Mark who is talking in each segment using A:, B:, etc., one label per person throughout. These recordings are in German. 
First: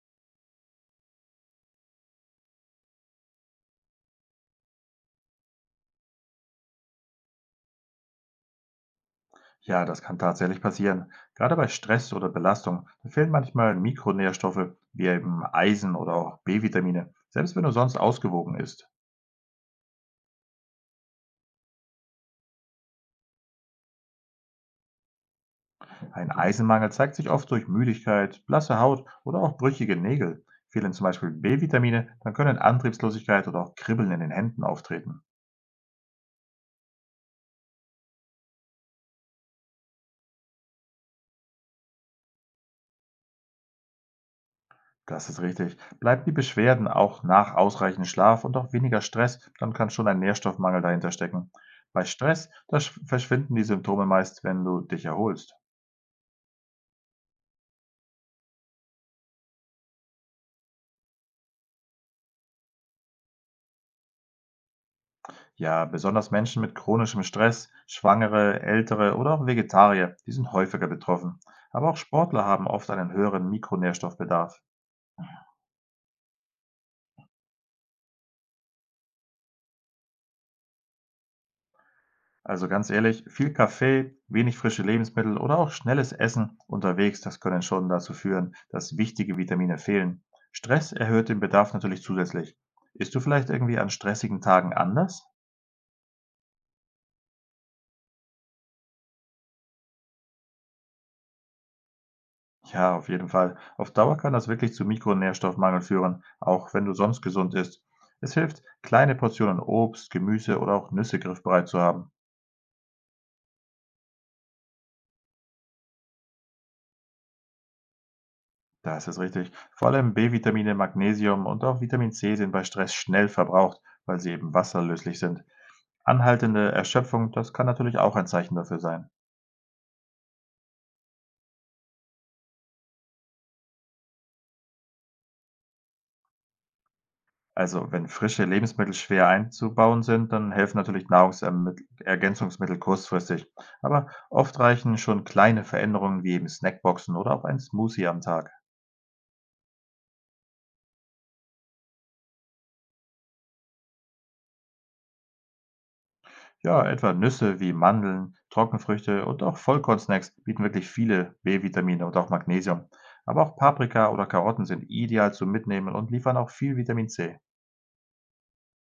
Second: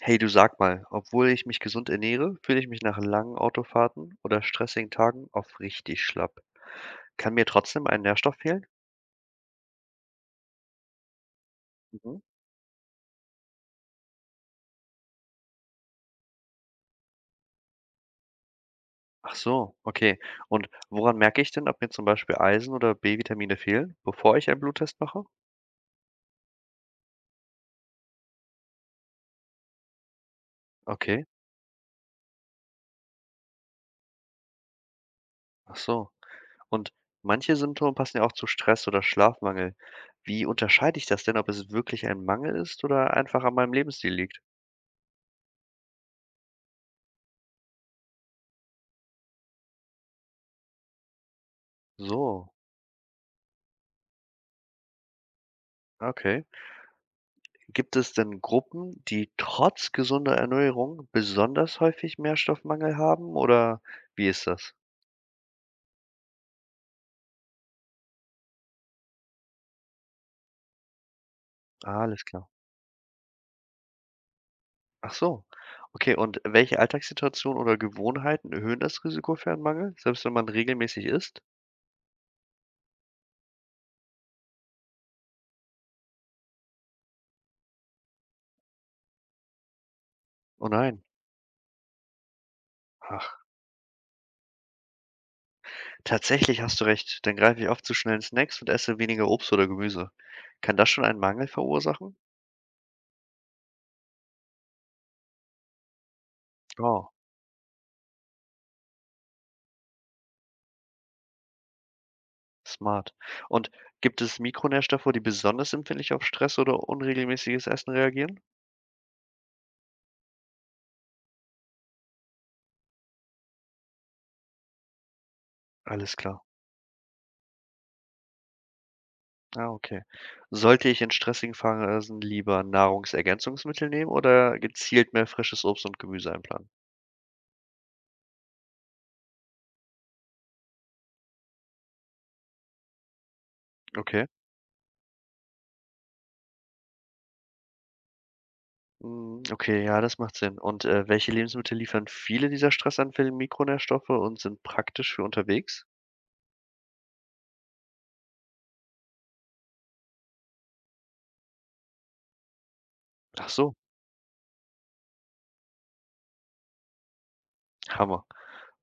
A: Hey, du sag mal, obwohl ich mich gesund ernähre, fühle ich mich nach langen Autofahrten oder stressigen Tagen oft richtig schlapp. Kann mir trotzdem ein Nährstoff fehlen?
B: Ja, das kann tatsächlich passieren. Gerade bei Stress
A: Mhm.
B: oder Belastung da fehlen manchmal Mikronährstoffe wie eben Eisen oder auch B-Vitamine, selbst wenn du sonst ausgewogen ist.
A: Ach so, okay. Und woran merke ich denn, ob mir zum Beispiel Eisen oder B-Vitamine fehlen, bevor ich einen Bluttest mache?
B: Ein Eisenmangel zeigt sich oft durch Müdigkeit, blasse Haut oder auch brüchige Nägel. Fehlen zum
A: Okay,
B: Beispiel B-Vitamine, dann können Antriebslosigkeit oder auch Kribbeln in den Händen auftreten.
A: ach so. Und manche Symptome passen ja auch zu Stress oder Schlafmangel. Wie unterscheide ich das denn, ob es wirklich ein Mangel ist oder einfach an meinem Lebensstil liegt?
B: Das ist richtig. Bleiben die Beschwerden auch nach ausreichend Schlaf und auch weniger Stress, dann kann schon ein Nährstoffmangel dahinter stecken. Bei Stress,
A: So,
B: da verschwinden die Symptome meist, wenn du dich erholst.
A: okay. Gibt es denn Gruppen, die trotz gesunder Ernährung besonders häufig Nährstoffmangel haben oder wie ist das?
B: Ja, besonders Menschen mit chronischem Stress, Schwangere, Ältere oder auch Vegetarier, die sind häufiger betroffen. Aber auch
A: Ah, alles
B: Sportler
A: klar.
B: haben oft einen höheren Mikronährstoffbedarf.
A: Ach so. Okay, und welche Alltagssituationen oder Gewohnheiten erhöhen das Risiko für einen Mangel, selbst wenn man regelmäßig isst?
B: Also ganz ehrlich, viel Kaffee, wenig frische Lebensmittel oder auch schnelles Essen unterwegs, das können schon dazu führen, dass wichtige Vitamine fehlen.
A: Oh
B: Stress
A: nein.
B: erhöht den Bedarf natürlich zusätzlich. Ist du
A: Ach,
B: vielleicht irgendwie an stressigen Tagen anders?
A: tatsächlich hast du recht. Dann greife ich oft zu schnellen Snacks und esse weniger Obst oder Gemüse. Kann das schon einen Mangel verursachen?
B: Ja, auf jeden Fall. Auf Dauer kann das wirklich zu Mikronährstoffmangel führen, auch wenn du
A: Oh,
B: sonst gesund isst. Es hilft, kleine Portionen Obst, Gemüse oder auch Nüsse griffbereit zu haben.
A: smart. Und gibt es Mikronährstoffe, die besonders empfindlich auf Stress oder unregelmäßiges Essen reagieren?
B: Das ist es richtig. Vor allem B-Vitamine, Magnesium und auch Vitamin C sind bei Stress schnell verbraucht, weil sie eben wasserlöslich sind.
A: Alles klar.
B: Anhaltende Erschöpfung, das kann natürlich auch ein Zeichen dafür sein.
A: Ah, okay. Sollte ich in stressigen Phasen lieber Nahrungsergänzungsmittel nehmen oder gezielt mehr frisches Obst und Gemüse einplanen?
B: Also, wenn frische Lebensmittel schwer einzubauen sind, dann helfen natürlich Nahrungsergänzungsmittel kurzfristig. Aber
A: Okay.
B: oft reichen schon kleine Veränderungen wie eben Snackboxen oder auch ein Smoothie am Tag.
A: Mm, okay, ja, das macht Sinn. Und welche Lebensmittel liefern viele dieser stressanfälligen Mikronährstoffe und sind praktisch für unterwegs?
B: Ja, etwa Nüsse wie Mandeln, Trockenfrüchte und auch Vollkornsnacks bieten wirklich viele B-Vitamine und auch Magnesium. Aber
A: Ach
B: auch
A: so,
B: Paprika oder Karotten sind ideal zum Mitnehmen und liefern auch viel Vitamin C.
A: Hammer.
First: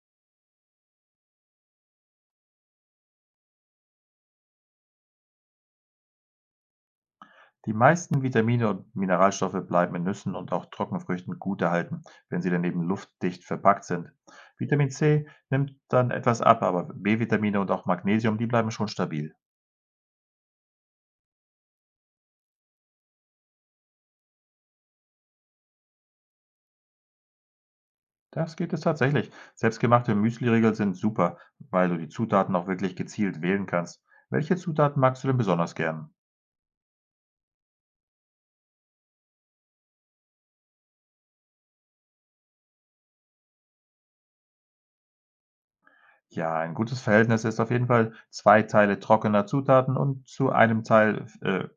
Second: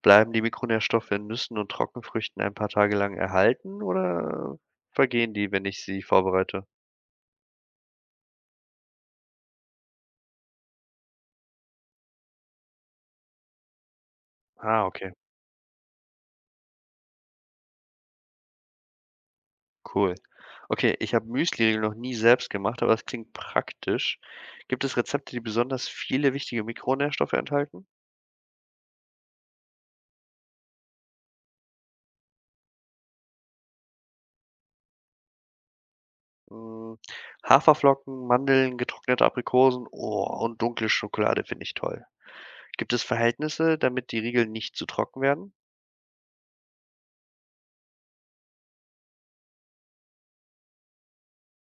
A: Bleiben die Mikronährstoffe in Nüssen und Trockenfrüchten ein paar Tage lang erhalten oder vergehen die, wenn ich sie vorbereite?
B: Die meisten Vitamine und Mineralstoffe bleiben in Nüssen und auch Trockenfrüchten gut erhalten, wenn sie daneben luftdicht verpackt sind.
A: Ah,
B: Vitamin
A: okay.
B: C nimmt dann etwas ab, aber B-Vitamine und auch Magnesium, die bleiben schon stabil.
A: Cool. Okay, ich habe Müsliriegel noch nie selbst gemacht, aber das klingt praktisch. Gibt es Rezepte, die besonders viele wichtige Mikronährstoffe enthalten?
B: Das geht es tatsächlich. Selbstgemachte Müsliriegel sind super, weil du die Zutaten auch wirklich gezielt wählen kannst. Welche Zutaten magst du denn besonders gern?
A: Hm, Haferflocken, Mandeln, getrocknete Aprikosen, oh, und dunkle Schokolade finde ich toll. Gibt es Verhältnisse, damit die Riegel nicht zu trocken werden?
B: Ja, ein gutes Verhältnis ist auf jeden Fall zwei Teile trockener Zutaten und zu einem Teil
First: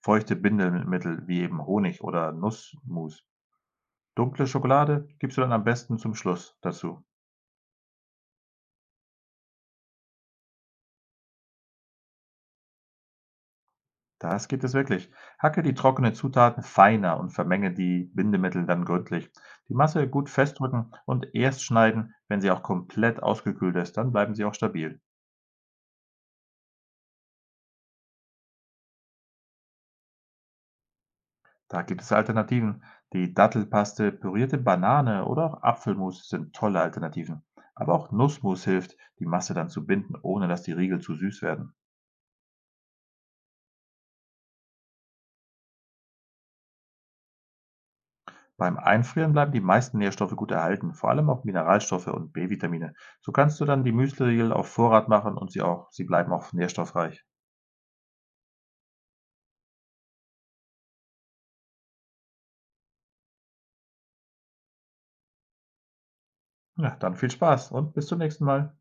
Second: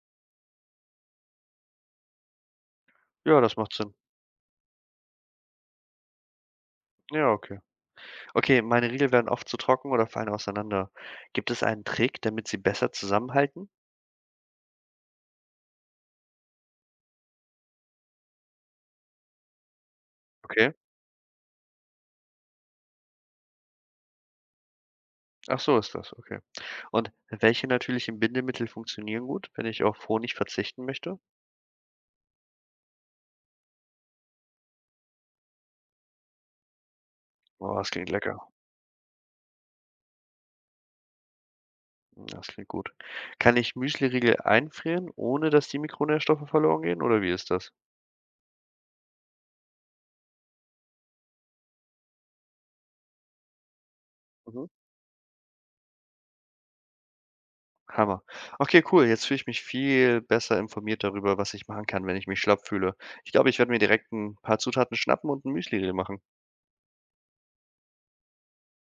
B: feuchte Bindemittel wie eben Honig oder Nussmus.
A: Ja, das macht Sinn.
B: Dunkle Schokolade gibst du dann am besten zum Schluss dazu.
A: Ja, okay. Okay, meine Riegel werden oft zu trocken oder fallen auseinander. Gibt es einen Trick, damit sie besser zusammenhalten?
B: Das gibt es wirklich. Hacke die trockenen Zutaten feiner und vermenge die Bindemittel dann gründlich. Die Masse gut
A: Okay.
B: festdrücken und erst schneiden, wenn sie auch komplett ausgekühlt ist, dann bleiben sie auch stabil.
A: Ach so ist das. Okay. Und welche natürlichen Bindemittel funktionieren gut, wenn ich auf Honig verzichten möchte?
B: Da gibt es Alternativen. Die Dattelpaste, pürierte Banane oder auch Apfelmus sind tolle Alternativen.
A: Oh, das
B: Aber
A: klingt
B: auch
A: lecker.
B: Nussmus hilft, die Masse dann zu binden, ohne dass die Riegel zu süß werden.
A: Mm, das klingt gut. Kann ich Müsliriegel einfrieren, ohne dass die Mikronährstoffe verloren gehen, oder wie ist das?
B: Beim Einfrieren bleiben die meisten Nährstoffe gut erhalten, vor allem auch Mineralstoffe und B-Vitamine. So kannst du dann die müsli
A: Mhm.
B: auf Vorrat machen und sie bleiben auch nährstoffreich.
A: Hammer. Okay, cool. Jetzt fühle ich mich viel besser informiert darüber, was ich machen kann, wenn ich mich schlapp fühle. Ich glaube, ich werde mir direkt ein paar Zutaten schnappen und ein Müsliriegel machen.
B: Ja, dann viel Spaß und bis zum nächsten Mal.